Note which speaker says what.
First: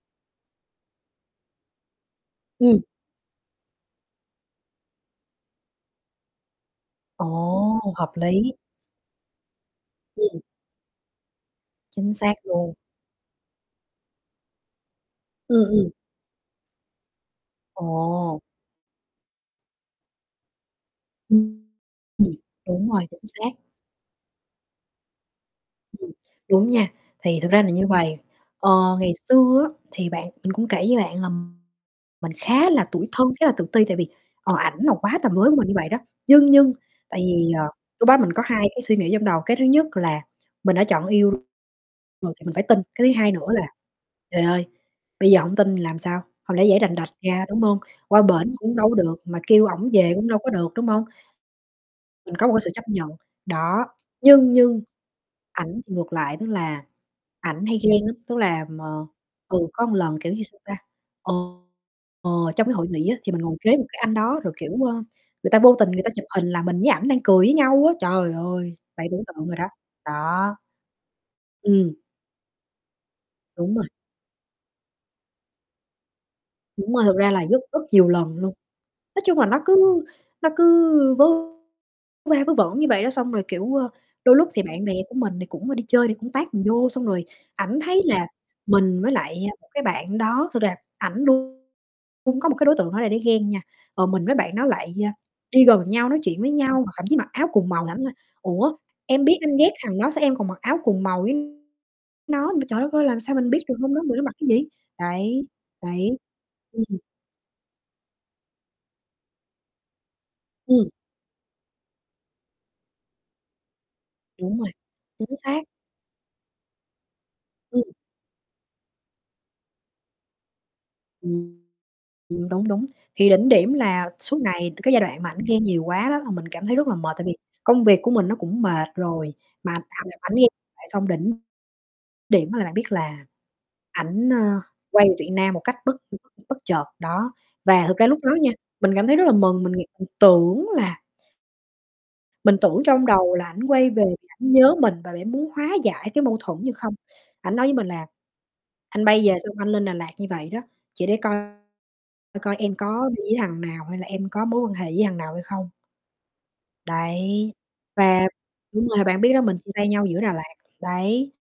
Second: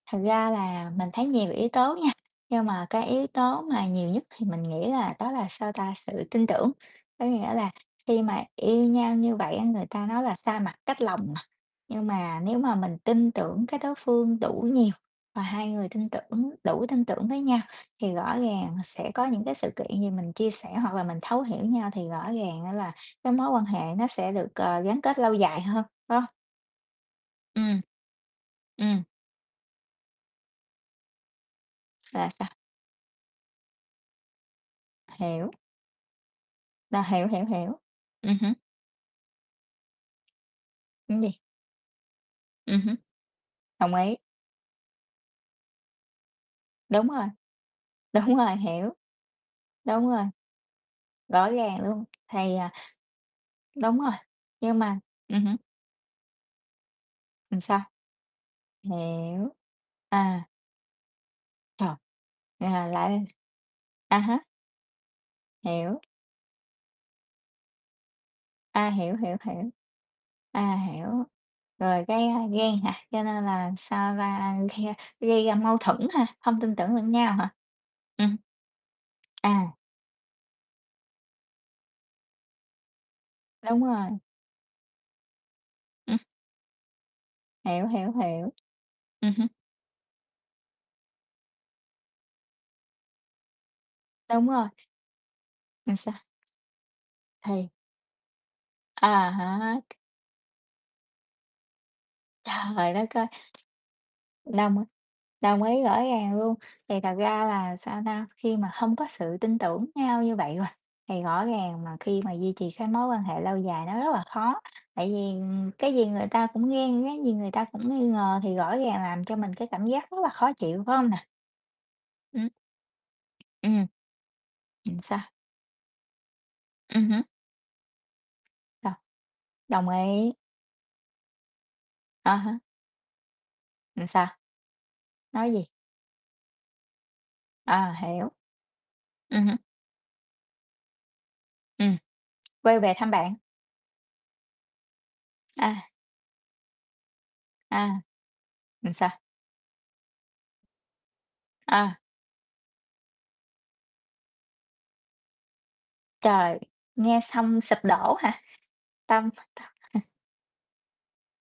Speaker 1: Thật ra là mình thấy nhiều yếu tố nha, nhưng
Speaker 2: Ừm.
Speaker 1: mà cái yếu tố mà nhiều nhất thì mình nghĩ là đó là, sao ta, sự tin tưởng, có
Speaker 2: Ồ,
Speaker 1: nghĩa là
Speaker 2: hợp
Speaker 1: khi mà
Speaker 2: lý.
Speaker 1: yêu nhau như vậy á người ta nói là
Speaker 2: Ừm.
Speaker 1: xa mặt cách lòng mà. Nhưng
Speaker 2: Chính xác
Speaker 1: mà nếu
Speaker 2: luôn.
Speaker 1: mà mình tin tưởng cái đối phương đủ nhiều và
Speaker 2: Ừm,
Speaker 1: hai người
Speaker 2: ừm.
Speaker 1: tin tưởng, đủ tin tưởng với nhau, thì rõ
Speaker 2: Ồ.
Speaker 1: ràng, à, sẽ có những cái sự kiện gì mình chia sẻ hoặc là mình thấu hiểu
Speaker 2: Ưm,
Speaker 1: nhau thì rõ
Speaker 2: ừm,
Speaker 1: ràng á
Speaker 2: đúng
Speaker 1: là
Speaker 2: rồi, chính
Speaker 1: cái mối
Speaker 2: xác.
Speaker 1: quan hệ nó sẽ được c gắn kết lâu dài hơn,
Speaker 2: Ừm,
Speaker 1: phải hông?
Speaker 2: đúng nha, thì thực ra là
Speaker 1: Ừm.
Speaker 2: như vầy, ờ,
Speaker 1: Ừm.
Speaker 2: ngày xưa á thì bạn mình cũng kể với bạn là
Speaker 1: Là
Speaker 2: mình
Speaker 1: sao?
Speaker 2: khá là tủi thân, khá là tự ti tại vì, ờ, ảnh là quá tầm với
Speaker 1: Hiểu.
Speaker 2: của mình như vậy đó, nhưng nhưng
Speaker 1: Là
Speaker 2: tại
Speaker 1: hiểu, hiểu,
Speaker 2: vì, ờ,
Speaker 1: hiểu,
Speaker 2: lúc đó mình
Speaker 1: ừm
Speaker 2: có
Speaker 1: hứm.
Speaker 2: 2 cái suy nghĩ trong đầu, cái thứ nhất là mình đã chọn
Speaker 1: Cái
Speaker 2: yêu
Speaker 1: gì?
Speaker 2: [unintelligible] rồi thì mình phải tin.
Speaker 1: Ừm hứm.
Speaker 2: Cái thứ hai nữa là
Speaker 1: Đồng ý.
Speaker 2: trời ơi, bây giờ hổng tin thì làm sao, hông lẽ giãy đành
Speaker 1: Đúng
Speaker 2: đạch
Speaker 1: rồi.
Speaker 2: ra, đúng hông? Qua
Speaker 1: Đúng
Speaker 2: bển
Speaker 1: rồi,
Speaker 2: cũng đâu
Speaker 1: hiểu.
Speaker 2: có được, mà kêu ổng
Speaker 1: Đúng
Speaker 2: về
Speaker 1: rồi.
Speaker 2: cũng đâu có được, đúng hông?
Speaker 1: Rõ ràng luôn,
Speaker 2: Mình có một
Speaker 1: thì,
Speaker 2: cái sự
Speaker 1: à
Speaker 2: chấp nhận, đó,
Speaker 1: đúng rồi,
Speaker 2: nhưng
Speaker 1: nhưng
Speaker 2: nhưng
Speaker 1: mà ừm hứm.
Speaker 2: ảnh thì ngược lại, tức là
Speaker 1: Làm
Speaker 2: ảnh hay
Speaker 1: sao?
Speaker 2: ghen lắm. Tức là m
Speaker 1: Hiểu,
Speaker 2: ừ, có một lần, kiểu như,
Speaker 1: à.
Speaker 2: sao ta, ờ,
Speaker 1: Trời.
Speaker 2: ờ, trong
Speaker 1: Ờ,
Speaker 2: cái hội nghị á
Speaker 1: lại
Speaker 2: thì mình ngồi kế một cái anh
Speaker 1: à
Speaker 2: đó
Speaker 1: há.
Speaker 2: rồi, kiểu, ơ, người ta vô tình
Speaker 1: Hiểu.
Speaker 2: người ta chụp hình là mình với ảnh đang cười với nhau á, trời ơi,
Speaker 1: À,
Speaker 2: bạn
Speaker 1: hiểu,
Speaker 2: tưởng
Speaker 1: hiểu,
Speaker 2: tượng rồi đó,
Speaker 1: hiểu.
Speaker 2: đó.
Speaker 1: À, hiểu,
Speaker 2: Ừm.
Speaker 1: rồi cái, a, ghen hả? Cho nên là,
Speaker 2: Đúng rồi.
Speaker 1: sao va gây ra mâu thuẫn hả? Hông tin tưởng
Speaker 2: Đúng rồi,
Speaker 1: lẫn
Speaker 2: thực ra
Speaker 1: nhau
Speaker 2: là
Speaker 1: hả?
Speaker 2: rất rất nhiều
Speaker 1: Ừm.
Speaker 2: lần luôn, nói chung là nó
Speaker 1: À.
Speaker 2: cứ nó cứ vớ vớ va vớ vẩn như vậy đó, xong rồi, kiểu,
Speaker 1: Đúng
Speaker 2: ơ,
Speaker 1: rồi.
Speaker 2: đôi lúc thì bạn bè của mình thì cũng, ơ, đi chơi thì
Speaker 1: Ưm.
Speaker 2: cũng tag mình vô, xong rồi ảnh
Speaker 1: Hiểu,
Speaker 2: thấy
Speaker 1: hiểu,
Speaker 2: là
Speaker 1: hiểu,
Speaker 2: mình với
Speaker 1: ừm
Speaker 2: lại,
Speaker 1: hứm.
Speaker 2: a, một cái bạn đó [unintelligible] ảnh luôn cung có một cái đối tượng đó là để ghen nha, ờ, mình với
Speaker 1: Đúng
Speaker 2: bạn nó
Speaker 1: rồi.
Speaker 2: lại, a, đi gần
Speaker 1: Là
Speaker 2: nhau,
Speaker 1: sao?
Speaker 2: nói chuyện với nhau hoặc thậm chí mặc áo cùng
Speaker 1: Thì
Speaker 2: màu thì ảnh nói: "Ủa,
Speaker 1: À
Speaker 2: em biết anh ghét
Speaker 1: há.
Speaker 2: thằng đó sao em còn mặc áo cùng màu với nó?" Trời đất
Speaker 1: Trời
Speaker 2: ơi,
Speaker 1: đất
Speaker 2: làm
Speaker 1: ơi!
Speaker 2: sao mình biết được hôm đó người nó mặc cái gì,
Speaker 1: Đông á
Speaker 2: đấy,
Speaker 1: đồng ý, rõ
Speaker 2: đấy,
Speaker 1: ràng luôn
Speaker 2: ừm.
Speaker 1: thì thật ra là, sao ta, khi mà hông có sự tin tưởng nhau như vậy rồi
Speaker 2: Ừm.
Speaker 1: thì rõ ràng mà khi mà duy trì cái mối quan hệ lâu dài nó rất là
Speaker 2: Đúng
Speaker 1: khó,
Speaker 2: rồi,
Speaker 1: tại vì,
Speaker 2: chính xác.
Speaker 1: ừm, cái gì người ta cũng ghen, cái gì người ta
Speaker 2: Ừm.
Speaker 1: cũng nghi ngờ thì rõ ràng làm cho mình cái cảm giác rất là khó chịu, phải hông nè?
Speaker 2: Ừm,
Speaker 1: Ừm.
Speaker 2: ừm, đúng, đúng, thì đỉnh điểm
Speaker 1: Ừm,
Speaker 2: là suốt ngày cái
Speaker 1: nhìn
Speaker 2: giai
Speaker 1: sao?
Speaker 2: đoạn mà ảnh ghen nhiều quá đó là mình cảm thấy rất là
Speaker 1: Ừm
Speaker 2: mệt
Speaker 1: hứm.
Speaker 2: tại vì công việc của mình nó cũng mệt
Speaker 1: Đồng
Speaker 2: rồi mà
Speaker 1: đồng
Speaker 2: ảnh ảnh
Speaker 1: ý.
Speaker 2: ghen [unintelligible] xong đỉnh
Speaker 1: À
Speaker 2: điểm á
Speaker 1: há.
Speaker 2: là bạn biết là
Speaker 1: Rồi sao?
Speaker 2: ảnh, ơ, quay về Việt
Speaker 1: Nói
Speaker 2: Nam một
Speaker 1: gì?
Speaker 2: cách bất [unintelligible] bất chợt đó và
Speaker 1: À,
Speaker 2: thực ra lúc
Speaker 1: hiểu.
Speaker 2: đó nha, mình cảm thấy rất là
Speaker 1: Ừm hứm.
Speaker 2: mừng, mình nghĩ, [unintelligible] tưởng là
Speaker 1: Ừm,
Speaker 2: Mình
Speaker 1: quay
Speaker 2: tưởng
Speaker 1: về
Speaker 2: trong
Speaker 1: thăm bạn.
Speaker 2: đầu là ảnh quay về vì ảnh nhớ mình và để muốn hóa
Speaker 1: À.
Speaker 2: giải cái mâu thuẫn như không, ảnh nói với mình
Speaker 1: À.
Speaker 2: là
Speaker 1: Làm
Speaker 2: "Anh
Speaker 1: sao?
Speaker 2: bay về xong anh lên Đà Lạt như vậy đó, chỉ để coi
Speaker 1: À.
Speaker 2: coi coi em có đi với thằng nào hay là em có mối quan hệ với thằng nào hay không."
Speaker 1: Trời, nghe
Speaker 2: Đấy,
Speaker 1: xong sụp đổ
Speaker 2: và
Speaker 1: hả?
Speaker 2: đúng rồi, bạn
Speaker 1: Tâm
Speaker 2: biết đó mình chia tay nhau
Speaker 1: [unintelligible]
Speaker 2: giữa Đà Lạt, đấy.